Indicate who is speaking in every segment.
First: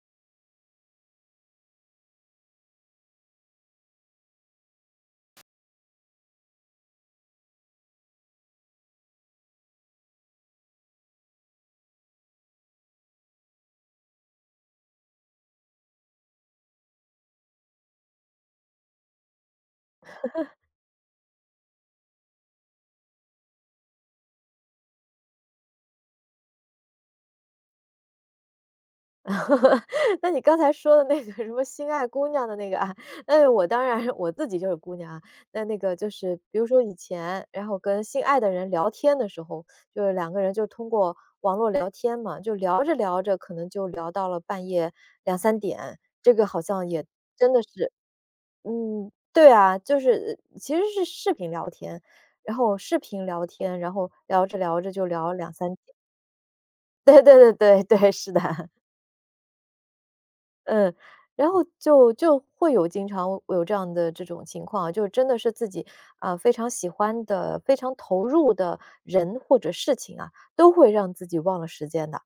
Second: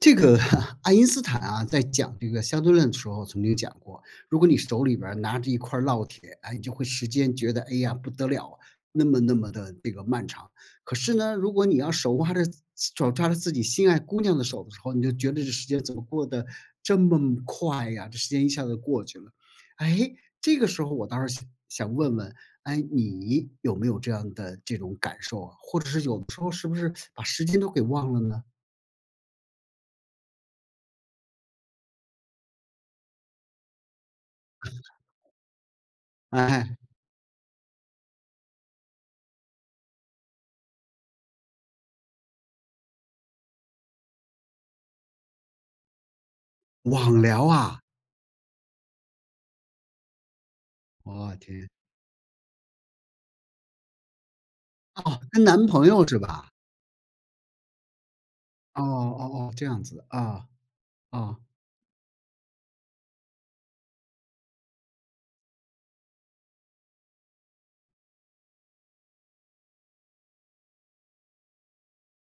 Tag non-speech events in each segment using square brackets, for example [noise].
Speaker 1: 这个 [laughs] 爱因斯坦啊，在讲这个相对论的时候曾经讲过，如果你手里边儿拿着一块烙铁，哎，你就会时间觉得哎呀不得了，那么这个漫长。可是呢，如果你要手抓着自己心爱姑娘的手的时候，你就觉得这时间怎么过得这么快呀？这时间一下子过去了。哎，这个时候我倒是想想问问，哎，你有没有这样的这种感受啊？或者是有的时候是不是把时间都给忘了呢？
Speaker 2: [laughs] 那你刚才说的那个什么心爱姑娘的那个啊，那我当然 [laughs] 我自己就是姑娘啊。那个就是比如
Speaker 1: 哎。
Speaker 2: 说以前，然后跟心爱的人聊天的时候，就是两个人就通过网络聊天嘛，就聊着聊着可能就聊到了半夜两三点，这个好像也
Speaker 1: 网聊
Speaker 2: 真的
Speaker 1: 啊，
Speaker 2: 是嗯，对啊，就是其实是视
Speaker 1: 我
Speaker 2: 频聊
Speaker 1: 天，
Speaker 2: 天，然后视频聊天，然后聊着聊着就
Speaker 1: 哦，
Speaker 2: 聊
Speaker 1: 跟
Speaker 2: 两
Speaker 1: 男
Speaker 2: 三点
Speaker 1: 朋友
Speaker 2: [laughs]
Speaker 1: 是吧？
Speaker 2: 对对对对对，是的。
Speaker 1: 哦哦哦，这样子，啊，
Speaker 2: 嗯，
Speaker 1: 啊，
Speaker 2: 然后就经常有这样的这种情况啊，就是真的是自己啊非常喜欢的、非常投入的人或者事情啊，都会让自己忘了时间的。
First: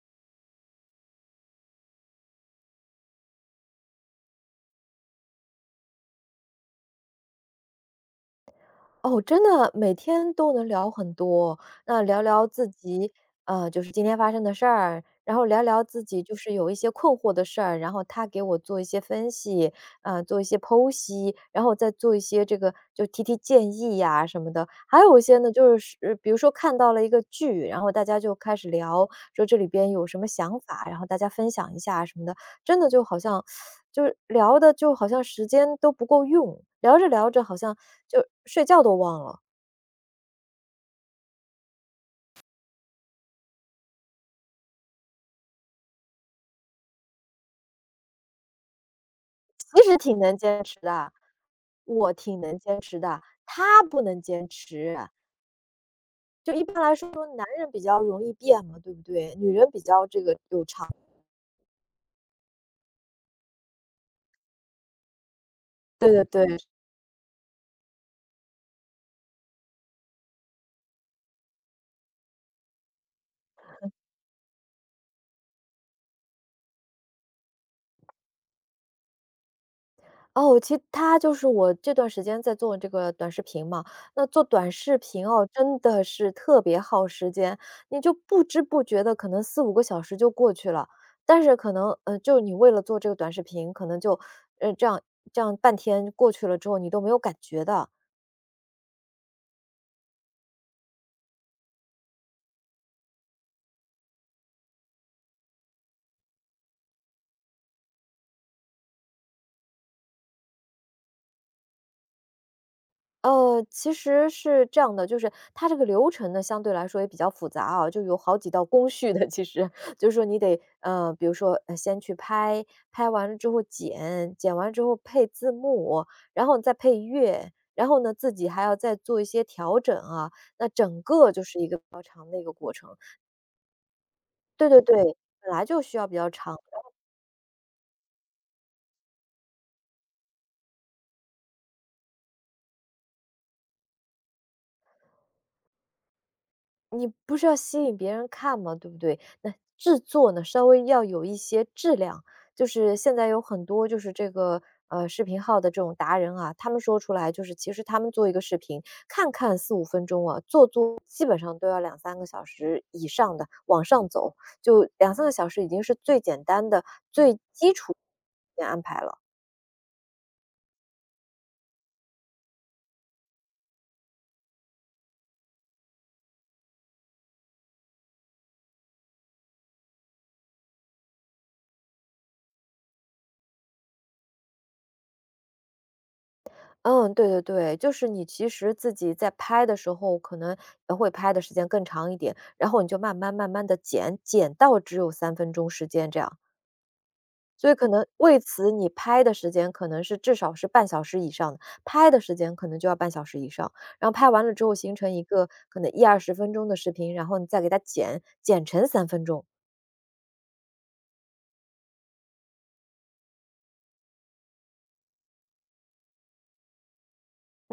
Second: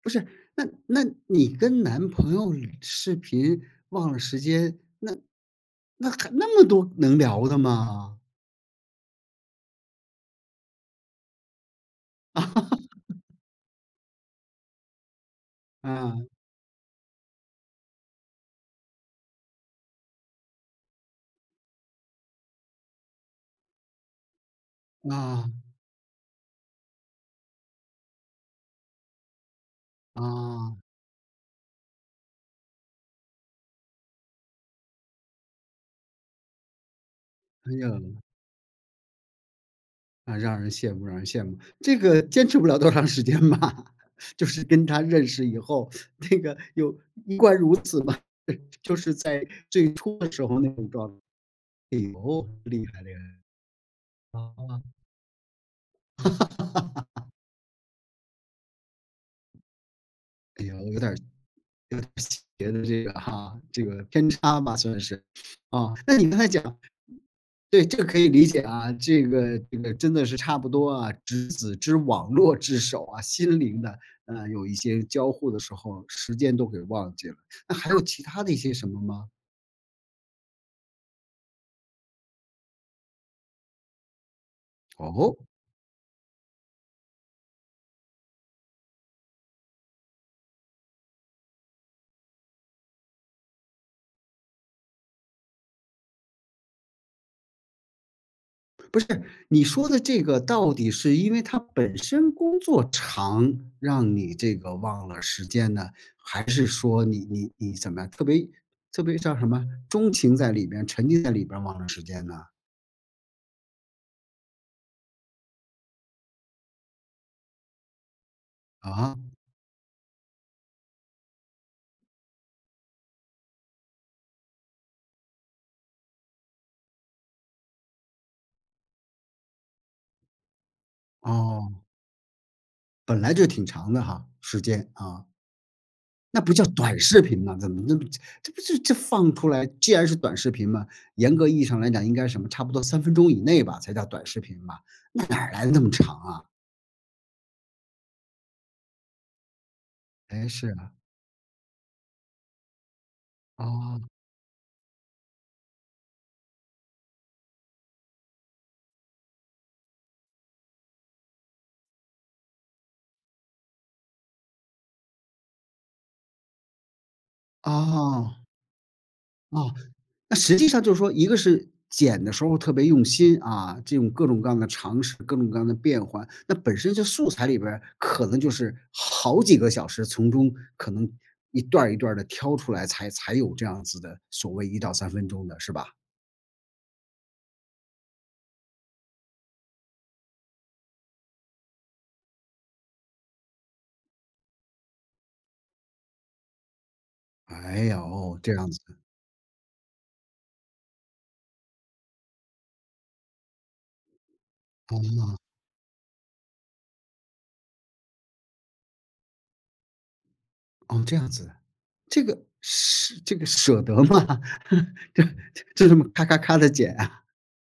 Speaker 1: 不是，那你跟男朋友视频忘了时间，那那还那么多能聊的吗？
Speaker 2: 哦，真的每天都能聊很多，那聊聊自己，就是今天发生的事儿，然后聊聊自己
Speaker 1: 啊，
Speaker 2: 就是有一些困惑的事儿，然后他给我做一些分析，做一些剖析，然后我再做一些这个就提提建议呀什么的。还有一些呢，
Speaker 1: 啊，
Speaker 2: 就是比如说看到了一个剧，然后大家就开始聊，说这里边有什么想
Speaker 1: 啊，
Speaker 2: 法，然后大家分享一下什么的。真的就好像就是聊的就好像时间都不够用，聊着聊着好
Speaker 1: 哎
Speaker 2: 像
Speaker 1: 呀，
Speaker 2: 就睡觉都忘了。
Speaker 1: 啊，让人羡慕让人羡慕，这个坚持不了多长时间吧？[laughs] 就是跟他认识以后，那个有一贯如此吗？[laughs] 就是在
Speaker 2: 其
Speaker 1: 最
Speaker 2: 实
Speaker 1: 初
Speaker 2: 挺
Speaker 1: 的
Speaker 2: 能
Speaker 1: 时候
Speaker 2: 坚
Speaker 1: 那
Speaker 2: 持
Speaker 1: 种状
Speaker 2: 的，
Speaker 1: 态。哎
Speaker 2: 我挺
Speaker 1: 呦，
Speaker 2: 能坚
Speaker 1: 厉
Speaker 2: 持
Speaker 1: 害厉害。
Speaker 2: 的，他不能坚
Speaker 1: 啊，
Speaker 2: 持。
Speaker 1: 哈哈
Speaker 2: 就一般来
Speaker 1: 哈
Speaker 2: 说，
Speaker 1: 哦，[laughs]
Speaker 2: 男人比较容易变嘛，对不对？女人比较这个有
Speaker 1: 哎呦，
Speaker 2: 长
Speaker 1: 有点儿邪的这个哈，这个偏差吧算是。啊，
Speaker 2: 对
Speaker 1: 那你刚
Speaker 2: 对
Speaker 1: 才
Speaker 2: 对。
Speaker 1: 讲，对，这个可以理解啊，这个这个真的是差不多啊，执子之网络之手啊，心灵的，有一些交互的时候，时间都给忘记了。那还有其他的一些什么吗？
Speaker 2: 哦，其他就是我这段时间在做这个短视频嘛，那做短视频
Speaker 1: 哦？
Speaker 2: 哦，真的是特别耗时间，你就不知不觉的可能四五个小时就过去了，但是可能就你为了做这个短视频，可能就呃这样这样半天过去了之后，你都没有感觉的。
Speaker 1: 不是，你说的这个到底是因为他本身工作长，让你这个忘了时间呢？还是说你怎么样，特别叫什么，钟情在里边，沉浸在里边忘了时间呢？
Speaker 2: 其实是这样的，就是它这个流程呢，相对来说也比较复杂啊，就有好几道工序
Speaker 1: 啊，
Speaker 2: 的。其实 [laughs] 就是说，你得比如说先去拍，拍完了之后剪，剪完之后配字幕，然后再配乐，然后呢自己还要再做一些调整啊。那整个就是一
Speaker 1: 哦，
Speaker 2: 个比较长的一个过程。
Speaker 1: 本来就挺长的哈，时
Speaker 2: 对对
Speaker 1: 间
Speaker 2: 对，
Speaker 1: 啊，
Speaker 2: 本来就需要比较
Speaker 1: 那不
Speaker 2: 长。
Speaker 1: 叫短视频吗？怎么那么这不是这放出来，既然是短视频嘛，严格意义上来讲，应该什么差不多三分钟以内吧，才叫短视频吧？那哪儿来的那么长啊？
Speaker 2: 你不是要吸引别人看吗？对不对？那制作呢，
Speaker 1: 哎，
Speaker 2: 稍
Speaker 1: 是
Speaker 2: 微
Speaker 1: 啊，
Speaker 2: 要有一些质量。就是现在有很多就
Speaker 1: 哦。
Speaker 2: 是这个视频号的这种达人啊，他们说出来就是，其实他们做一个视频，看看四五分钟啊，做做基本上都要两三个小时以上的，往上走，就两三个小时已经是最简单的、最基础
Speaker 1: 哦，
Speaker 2: 的安排了。
Speaker 1: 哦，那实际上就是说，一个是剪的时候特别用心啊，这种各种各样的尝试，各种各样的变换，那本身这素材里边儿可能就是好几个小时，从中可能一段一段的挑出来才，才有这样子的所谓1到3分钟的是吧？
Speaker 2: 嗯，对对对，就是你其实自己在拍的时候，可能会拍的时间更长一点，然后你就慢慢慢慢的剪，剪到只有三分钟时间这样，所以
Speaker 1: 哎
Speaker 2: 可
Speaker 1: 呀，
Speaker 2: 能为
Speaker 1: 哦，这样
Speaker 2: 此
Speaker 1: 子，
Speaker 2: 你拍的时间可能是至少是半小时以上的，拍的时间可能就要半小时以上，然后拍完了之后形成一
Speaker 1: 哦
Speaker 2: 个可能一二十分钟的视频，然后你再给它剪，剪成三分钟，
Speaker 1: 哦，这样子，这个舍得吗？[laughs] 这这么咔咔咔的剪啊，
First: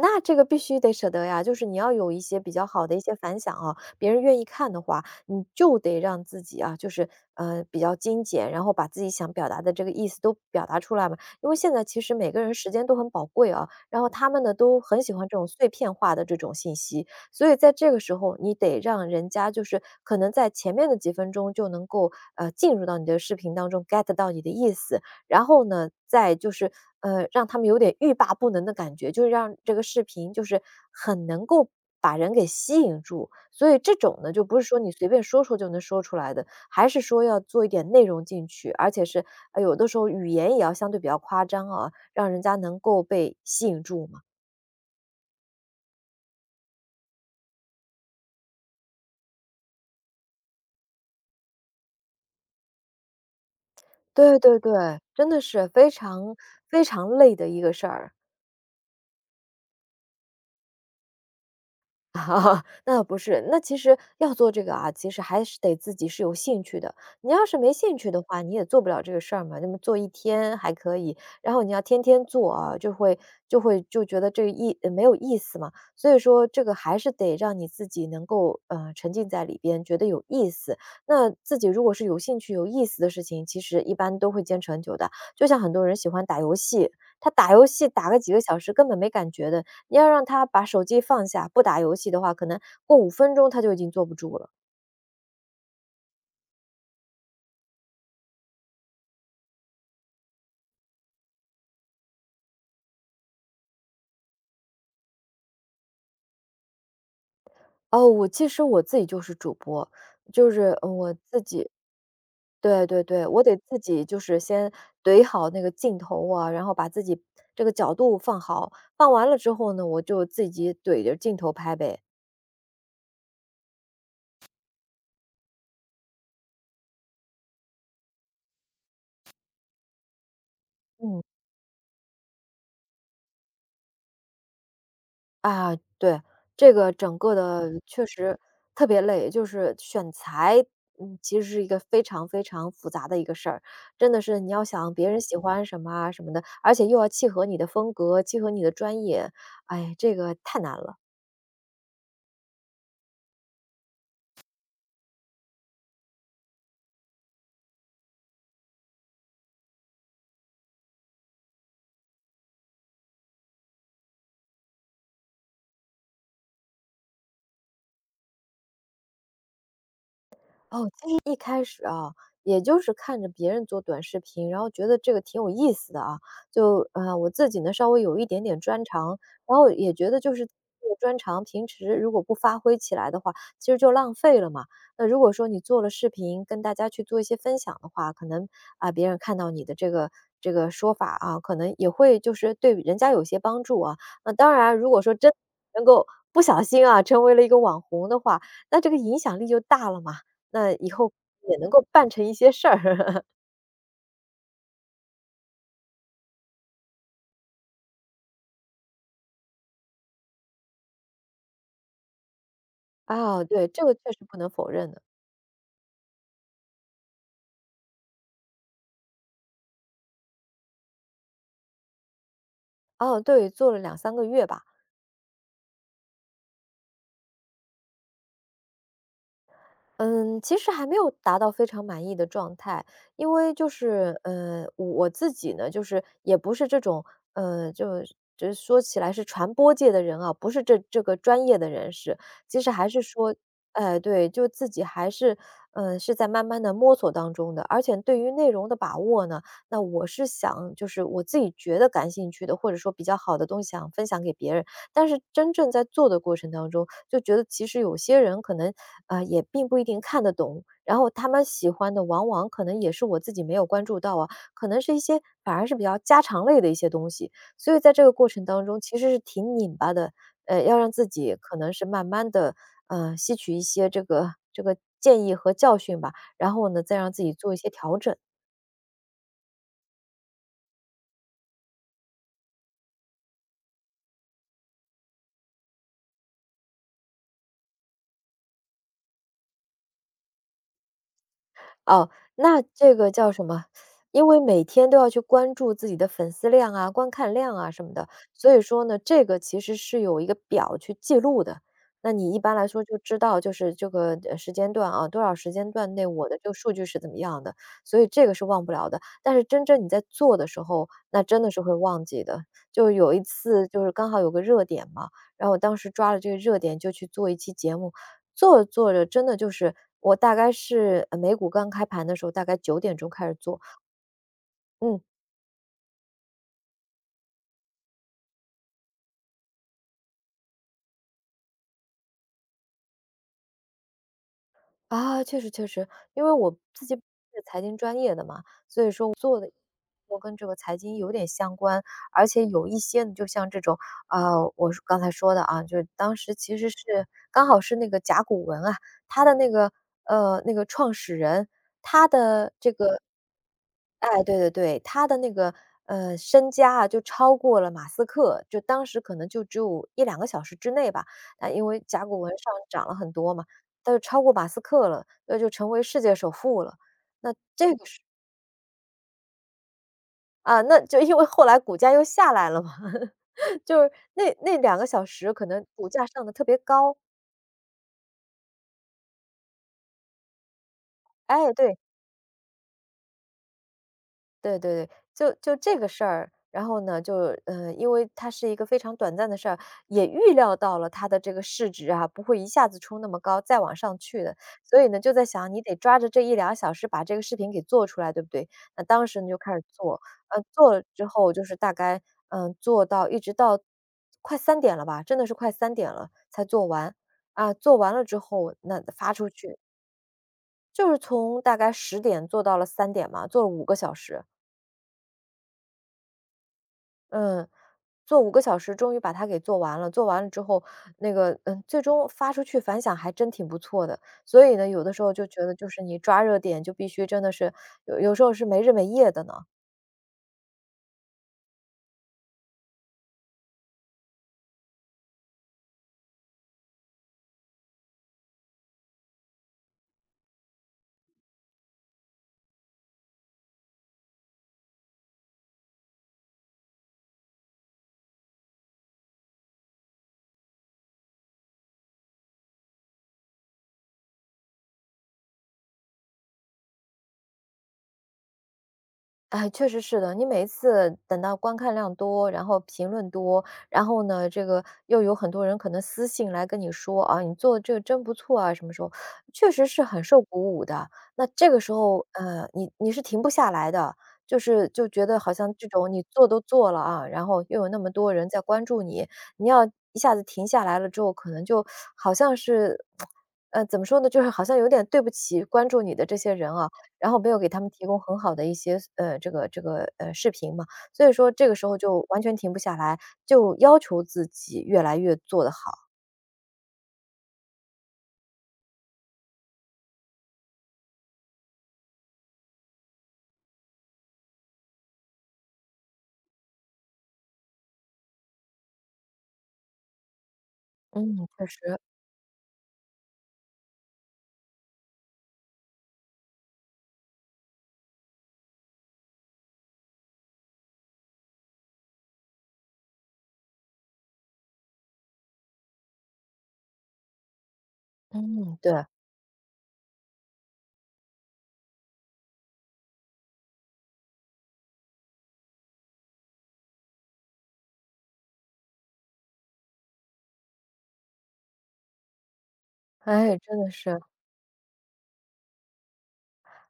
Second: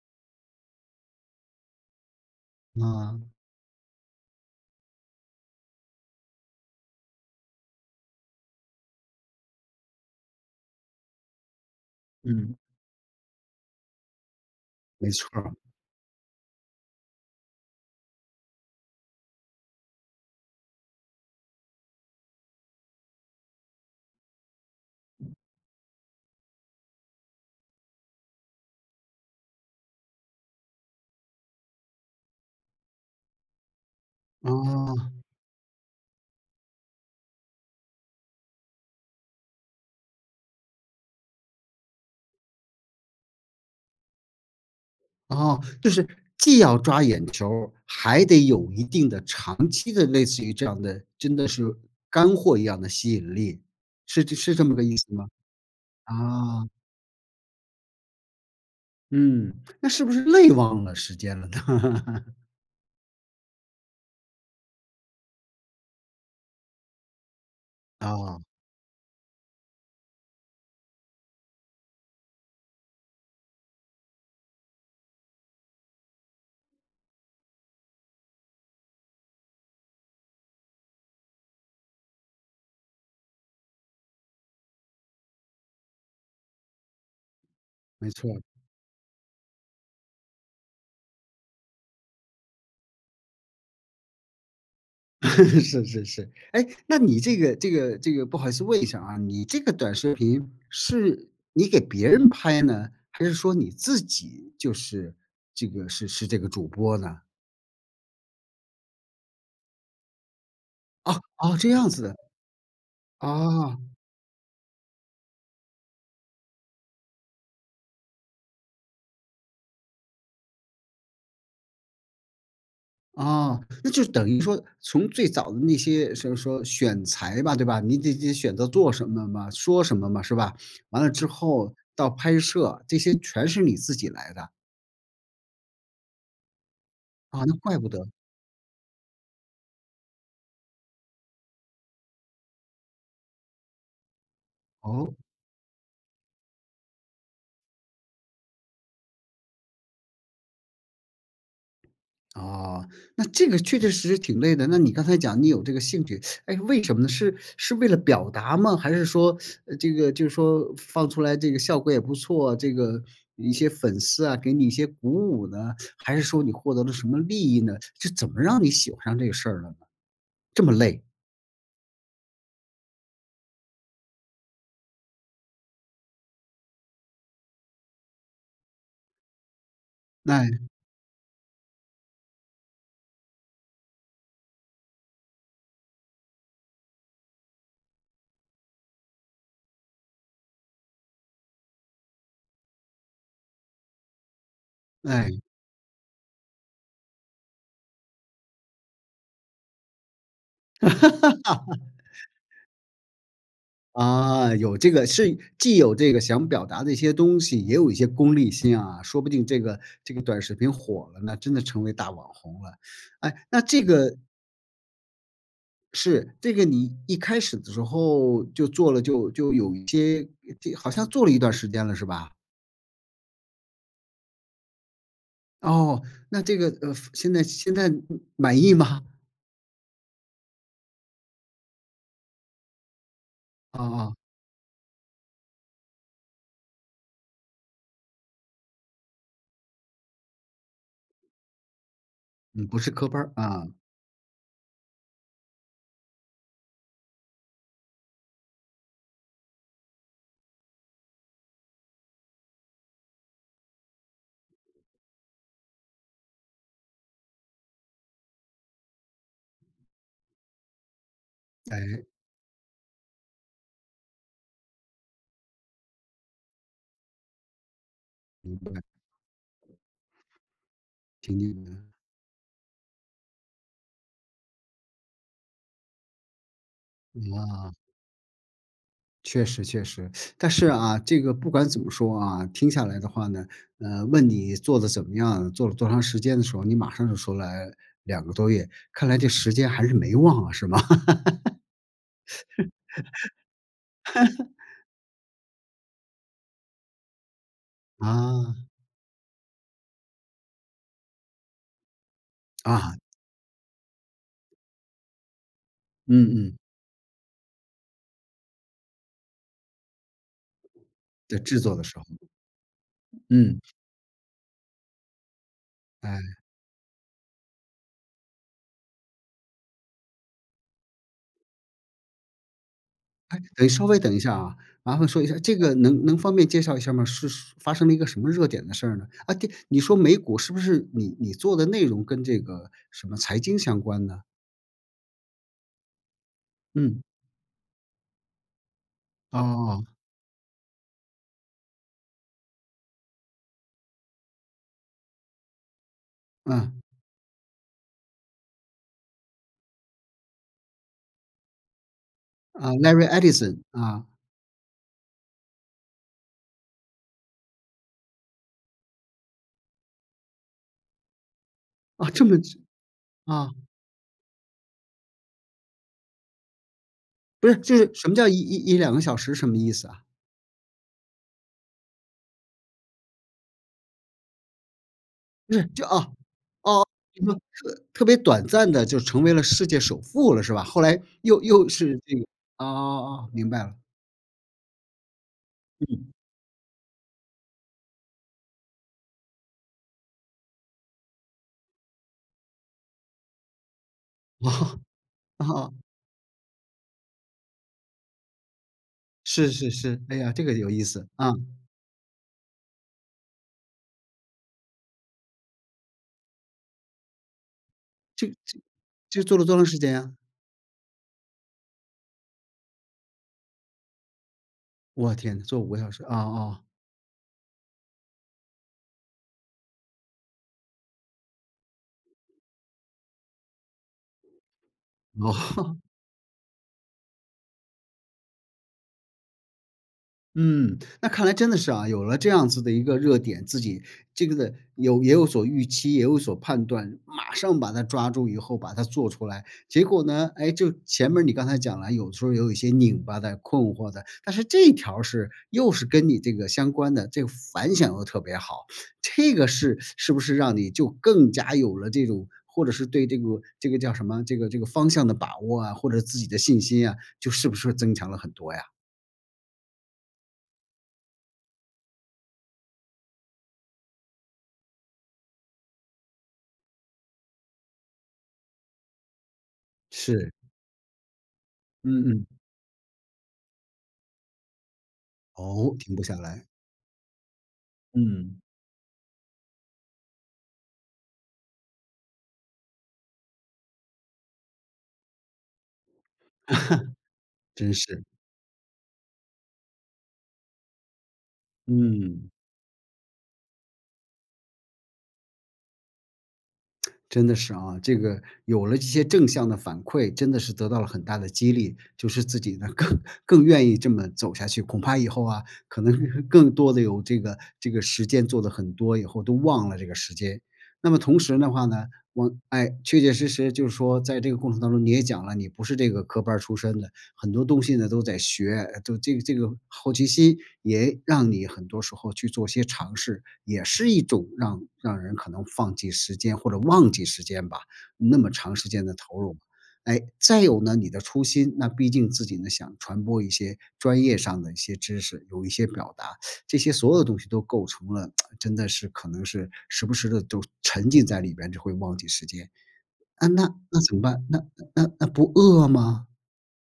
Speaker 2: 那这个必须得舍得呀，就是你要有一些比较好的一些
Speaker 1: 啊，
Speaker 2: 反响啊，别人愿意看的话，你就得让自己啊，就是比较精简，然后把自己想表达的这个意思都表达出来嘛。因为现在其实每个人
Speaker 1: 嗯，
Speaker 2: 时间都很宝贵啊，然后他们呢都很
Speaker 1: 没
Speaker 2: 喜欢
Speaker 1: 错
Speaker 2: 这种
Speaker 1: 儿，
Speaker 2: 碎片化的这种信息，所以在这个时候，你得让人家就是可能在前面的几分钟就能够进入到你的视频当中 get 到你的意思，然后呢，再就是，让他们有点欲罢不能的感觉，就是让这个视频就是很能够把人给吸引住。所以这种呢，就不是说你随
Speaker 1: 哦。
Speaker 2: 便说说就能说出来的，还是说要做一点内容进去，而且是，有的时候语言也要相对比较夸张啊，让人家能够被吸引住嘛。
Speaker 1: 哦，就是既要抓眼球儿还得有一定的长期的类似于这样的，真的是干货一样的吸引力，是这
Speaker 2: 对
Speaker 1: 是
Speaker 2: 对
Speaker 1: 这
Speaker 2: 对，
Speaker 1: 么个意思
Speaker 2: 真
Speaker 1: 吗？
Speaker 2: 的是非常
Speaker 1: 啊，
Speaker 2: 非常累的一个事儿。
Speaker 1: 嗯，那是不是累忘了时间了呢？[laughs]
Speaker 2: 那不是，那其实要做这个啊，其实还是得自己是有兴趣的。你要是没兴趣的
Speaker 1: 啊，
Speaker 2: 话，你也做不了这个事儿嘛。那么做一天还可以，然后你要天天做啊，就会就觉得这个没有意思嘛。所以说，这个还是得让你自己能够沉浸在里边，觉得有意思。那自己如果是有兴趣、有意思的事情，其实一般都会坚持很久的。就像很多人喜欢打游戏，他打游戏打
Speaker 1: 没
Speaker 2: 个几个
Speaker 1: 错
Speaker 2: 小时根本没感觉的，要让他把手机放下，不打游戏的话，可能过五分钟他就已经坐不住了。
Speaker 1: [laughs] 是是是。哎，那你这个不好意思问一下啊，你这个短视频是你给别人拍呢，还是说你自己就是这个是这个主播呢？
Speaker 2: 哦，我其实我自己就是主播，就是
Speaker 1: 哦
Speaker 2: 我自
Speaker 1: 哦，
Speaker 2: 己
Speaker 1: 这样子的，
Speaker 2: 对对对，我得自
Speaker 1: 哦。
Speaker 2: 己就是先怼好那个镜头啊，然后把自己这个角度放好，放完了之后呢，我就自己怼着镜头拍呗，
Speaker 1: 哦，那就等于说从最早的那些什么说选材吧，对吧？你得选择做什么嘛，说什么嘛，是吧？完了
Speaker 2: 嗯。
Speaker 1: 之后到拍摄，这些全是你自己来的，
Speaker 2: 啊，对，这个整个
Speaker 1: 啊，那怪
Speaker 2: 的
Speaker 1: 不
Speaker 2: 确
Speaker 1: 得，
Speaker 2: 实特别累，就是选材，嗯，其实是一个非常非常复杂的一个事儿。真的是你要想别
Speaker 1: 哦。
Speaker 2: 人喜欢什么啊什么的，而且又要契合你的风格，契合你的专业，哎，这个太难了。
Speaker 1: 哦，那这个确确实实挺累的。那你刚才讲你有这个兴趣，哎，为什么呢？是为了表达吗？还是说，这个就是说放出来这个效果也不错，这个一些粉丝啊，给你一些鼓舞呢？还是说你获得了什么利益呢？是怎么让你喜欢上这个事儿了呢？这么
Speaker 2: 哦，
Speaker 1: 累，
Speaker 2: 其实一开始啊，也就是看着别人做短视频，然后觉得这个挺有意思的啊，就我自己呢稍微有一点点专长，然后也觉得就是
Speaker 1: 哎
Speaker 2: 这个专长平时如果不发挥起来的话，其实就浪费了嘛。那如果说你做了视频，跟大家去做一些分享的话，可能啊、别人看到你的这个。这个说法啊，可能也会就是对人家有些帮助啊。那当然啊，如果说
Speaker 1: 哎，
Speaker 2: 真能够不小心啊，成为了一个网红的话，那这个影响力就大了嘛。那以后也能够办成一些事儿。[laughs]
Speaker 1: 啊，有这个是既有这个想表达的一些东西，也有一些功利心啊，说不定这个这个短视频火了呢，真的成为大网红了。
Speaker 2: 啊，
Speaker 1: 哎，那，
Speaker 2: 对，这个确实不能否认的。
Speaker 1: 这个你一开始的时候就做了，就有一些这好像做了一段时间了是吧？
Speaker 2: 啊，对，做了两三个月吧。
Speaker 1: 哦，那这个，现在满意吗？
Speaker 2: 嗯，其实还没有达到非常满意的状态，因为就
Speaker 1: 啊啊，
Speaker 2: 是，我自己呢，就是也不是这种，呃，就就是说起来是传播界的人啊，不是这个专业的人士，其
Speaker 1: 嗯，
Speaker 2: 实
Speaker 1: 不
Speaker 2: 还
Speaker 1: 是
Speaker 2: 是
Speaker 1: 科班儿，
Speaker 2: 说，
Speaker 1: 啊，
Speaker 2: 哎，对，就自己还是，是在慢慢的摸索当中的，而且对于内容的把握呢，那我是想就是我自己觉得感兴趣的，或者说比较好的东西想分享给别人，但是真正在做的过程当中，就觉得其实有些人可能啊，也并不一定看得懂，然后他们喜欢
Speaker 1: 哎，
Speaker 2: 的往往可能也是我自己没有关注到啊，可能是一些反而是比较家常类的一些东西，所以在这个过程
Speaker 1: 明
Speaker 2: 当中
Speaker 1: 白，
Speaker 2: 其实是挺拧巴的，要让自己
Speaker 1: 听你
Speaker 2: 可能
Speaker 1: 的，
Speaker 2: 是慢慢的，吸取一些这个建议和教训吧，然后呢，再让自己做一些
Speaker 1: 啊，
Speaker 2: 调整。
Speaker 1: 确实确实。但是啊，这个不管怎么说啊，听下来的话呢，问你做的怎么样，做了多长时间的时候，你马上就说来2个多月，看来这时间还是没忘啊，是吗？[laughs]
Speaker 2: 哦，那这个叫什么？因为每天都要去关注自己的粉丝量啊、观看量啊什么的，所
Speaker 1: 啊，
Speaker 2: 以说呢，这个其实是有一个表去记录的。那你一般来说
Speaker 1: 啊，
Speaker 2: 就知道，就是这个时间段啊，多少时间段内
Speaker 1: 嗯
Speaker 2: 我的这个
Speaker 1: 嗯。
Speaker 2: 数据是怎么样的，所以这个是忘不了的。但是真正你在做的时候，那
Speaker 1: 在
Speaker 2: 真的是
Speaker 1: 制
Speaker 2: 会
Speaker 1: 作的时
Speaker 2: 忘
Speaker 1: 候。
Speaker 2: 记的。就有一
Speaker 1: 嗯。
Speaker 2: 次，就是刚好有个热点嘛，然后我当时抓了这个
Speaker 1: 哎，
Speaker 2: 热点，就去做一期节目。做着做着，真的就是我大概是美股刚开盘的时候，大概9点钟开始
Speaker 1: 哎，
Speaker 2: 做。
Speaker 1: 等稍微等一下啊，麻
Speaker 2: 嗯，
Speaker 1: 烦说一下，这个能能方便介绍一下吗？是发生了一个什么热点的事儿呢？啊，对，你说美股是不是你做的内容跟这个什么财经相关呢？
Speaker 2: 啊，确实确实，因为我自己是
Speaker 1: 嗯，
Speaker 2: 财经专业的嘛，
Speaker 1: 哦，
Speaker 2: 我跟这个财经有点相关，而且有一些呢，就像这种啊、我是刚才说的啊，就是当时其实是
Speaker 1: 嗯，
Speaker 2: 刚好是那个甲骨文啊，他的那个创始人，他的这
Speaker 1: 啊
Speaker 2: 个
Speaker 1: ，Larry Edison，啊，
Speaker 2: 哎，对对对，他的那个身家啊，就超过了马斯克，就当时可能就只有一两个小时之内吧，啊，因为甲
Speaker 1: 啊，
Speaker 2: 骨
Speaker 1: 这
Speaker 2: 文
Speaker 1: 么
Speaker 2: 上涨了很多嘛，
Speaker 1: 啊，
Speaker 2: 他就超过马斯克了，那就成为世界首富了。那
Speaker 1: 不是，
Speaker 2: 这
Speaker 1: 就
Speaker 2: 个
Speaker 1: 是
Speaker 2: 是
Speaker 1: 什么叫一一一2个小时什么意思啊？
Speaker 2: 啊，那就因为后来股价又下来了嘛，[laughs] 就是那2个小时可
Speaker 1: 不
Speaker 2: 能
Speaker 1: 是，就
Speaker 2: 股价
Speaker 1: 啊
Speaker 2: 上的特别
Speaker 1: 哦，
Speaker 2: 高，
Speaker 1: 你说特别短暂的就成为了世界首富了是吧？后来又
Speaker 2: 哎，
Speaker 1: 又
Speaker 2: 对。
Speaker 1: 是这个哦哦哦，明白了，
Speaker 2: 对对对，就这个事
Speaker 1: 嗯。
Speaker 2: 儿，然后呢，就因为它是一个非常短暂的事儿，也预料到了它的这个市值啊，不会一下子冲那么高，再往上去的。
Speaker 1: [laughs] 哦，
Speaker 2: 所以呢，就在想，你
Speaker 1: 哦，
Speaker 2: 得抓着这一两小时把这个视频给做出来，对不对？那当时呢，就
Speaker 1: 是
Speaker 2: 开始
Speaker 1: 是
Speaker 2: 做，
Speaker 1: 是，哎呀，这个有
Speaker 2: 做了
Speaker 1: 意
Speaker 2: 之
Speaker 1: 思，
Speaker 2: 后
Speaker 1: 啊，
Speaker 2: 就是大概，做到一直到快三点了吧，真的是快三点了才做完。啊，做完了之
Speaker 1: 这
Speaker 2: 后，
Speaker 1: 这
Speaker 2: 那发
Speaker 1: 这
Speaker 2: 出
Speaker 1: 做了多
Speaker 2: 去，
Speaker 1: 长时间呀？
Speaker 2: 就是从大概10点做到了三点嘛，做了五个小时，
Speaker 1: 我天，做5个小时，啊哦，
Speaker 2: 嗯。做五个小时，终于把它给做完了。做完了之后，最终发出去反响还真挺不错的。所以呢，有的时候就觉得就
Speaker 1: 哦。
Speaker 2: 是你抓热点就必须真的是有时候是没日没夜的呢。
Speaker 1: 嗯，那看来真的是啊，有了这样子的一个热点，自己这个的有也有所预期，也有所判断，马上把它抓住以后把它做出来，结果呢，哎，就前面你刚才讲了，有时候有一些拧巴的、困惑的，但是这一条又是跟你这个相关的，这个反响又特别好，这个是是不是让你就更加有了这种，或者是对这个这个叫什么，这个这个方向的把握啊，或者自己的信心啊，就是不是增强了很多呀？
Speaker 2: 哎，确实是的。你每一次等到观看量多，然后评论多，然后呢，这个又有很多人可能私信来跟你说啊，你做的这个真不错啊，什么时候，确实是很受
Speaker 1: 是，
Speaker 2: 鼓舞的。那这个时候，
Speaker 1: 嗯嗯。
Speaker 2: 你是停不下来的，就是就觉得好像这
Speaker 1: 哦，
Speaker 2: 种
Speaker 1: 停
Speaker 2: 你
Speaker 1: 不下
Speaker 2: 做都
Speaker 1: 来。
Speaker 2: 做了啊，然后又有那么多人在
Speaker 1: 嗯。
Speaker 2: 关注你，你要一下子停下来了之后，可能就好像是，[tsk] 怎么说呢，就是好像有点对不起关注你的这些人啊。然后没有给他们
Speaker 1: 真
Speaker 2: 提供
Speaker 1: 是，
Speaker 2: 很好的一些这个，视频嘛，所以说这个时候就完
Speaker 1: 嗯。
Speaker 2: 全停不下来，就要求自己越来越做得好。
Speaker 1: 真的是啊，这个有了这些正向的反馈，真的是得到了很大的激励，就是自己呢，更愿意这么走下去。恐怕以后啊，可能是更多的有这个这个时间做的很多，以后都忘了这个时间。那么同
Speaker 2: 嗯，
Speaker 1: 时
Speaker 2: 确
Speaker 1: 的
Speaker 2: 实，
Speaker 1: 话呢，我哎，确确实实就是说在这个过程当中，你也讲了，你不是这个科班儿出身的，很多东西呢都在学，就这个这个好奇心也让你很多时候去做些尝试，也是一种让人可能放弃时间或者忘记时间吧，那么长
Speaker 2: 嗯，
Speaker 1: 时
Speaker 2: 对，
Speaker 1: 间的投入。哎，再有呢，你的初心，那毕竟自己呢想传播一些专业上的一些知识，有一些表达，这些所有的东西都构成了，[tsk] 真的是可能是时不时的都沉浸在里边，就会忘记时间。啊，
Speaker 2: 哎，
Speaker 1: 那
Speaker 2: 真的
Speaker 1: 那怎
Speaker 2: 是。
Speaker 1: 么办？那不饿吗？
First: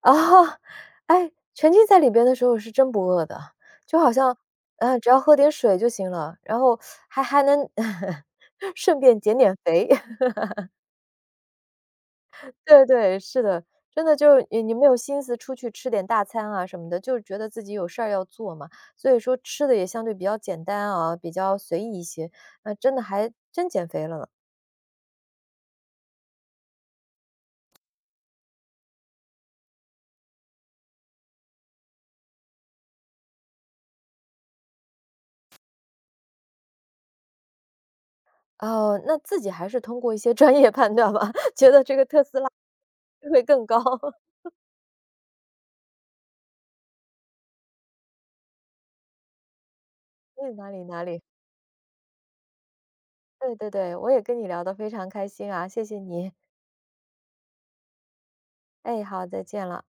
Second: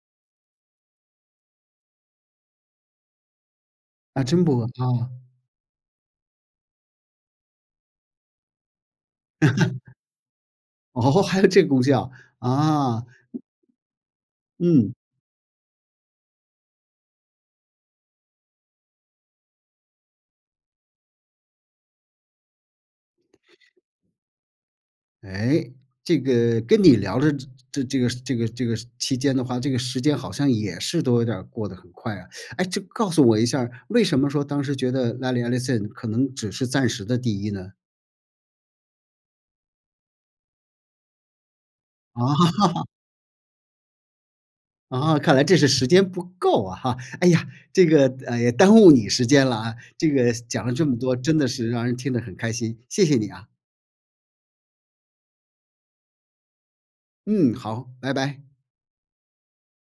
Speaker 2: 啊，[laughs] 哎，沉浸在里边的时候是真不饿的，就好
Speaker 1: 啊，
Speaker 2: 像，
Speaker 1: 真不饿
Speaker 2: 只
Speaker 1: 啊。
Speaker 2: 要喝点水就行了，然后还能 [laughs] 顺便减点肥。
Speaker 1: 哦，[laughs] 还有这个功效，
Speaker 2: 对
Speaker 1: 啊，
Speaker 2: 对，是的，真的就是你没
Speaker 1: 嗯，
Speaker 2: 有心思出去吃点大餐啊什么的，就是觉得自己有事儿要做嘛，所以说吃的也相对比较简单啊，比较随意一些，那真的还真减肥了呢。
Speaker 1: 哎，这个跟你聊着这期间的话，这个时间好像也是都有点儿过得很快啊。哎，这告诉我一下儿为什么说当时觉得 Lally ELLIN 可能只是暂时的第一呢？
Speaker 2: 哦，那自己还是通过一些 [laughs] 专业判断吧，[laughs] 觉得这个特
Speaker 1: 啊，
Speaker 2: 斯拉
Speaker 1: [laughs]
Speaker 2: 会更高。[laughs]
Speaker 1: 啊，看来这是时间不够啊哈。哎呀，这个，也耽误你时间了啊，这个
Speaker 2: 嗯，
Speaker 1: 讲
Speaker 2: 哪
Speaker 1: 了
Speaker 2: 里
Speaker 1: 这么
Speaker 2: 哪
Speaker 1: 多，
Speaker 2: 里，
Speaker 1: 真的是让人听得很开心，谢谢你啊。
Speaker 2: 对对对，我也跟你聊得非常开心啊，谢谢你。
Speaker 1: 嗯，好，拜拜。
Speaker 2: 哎，好，再见了啊。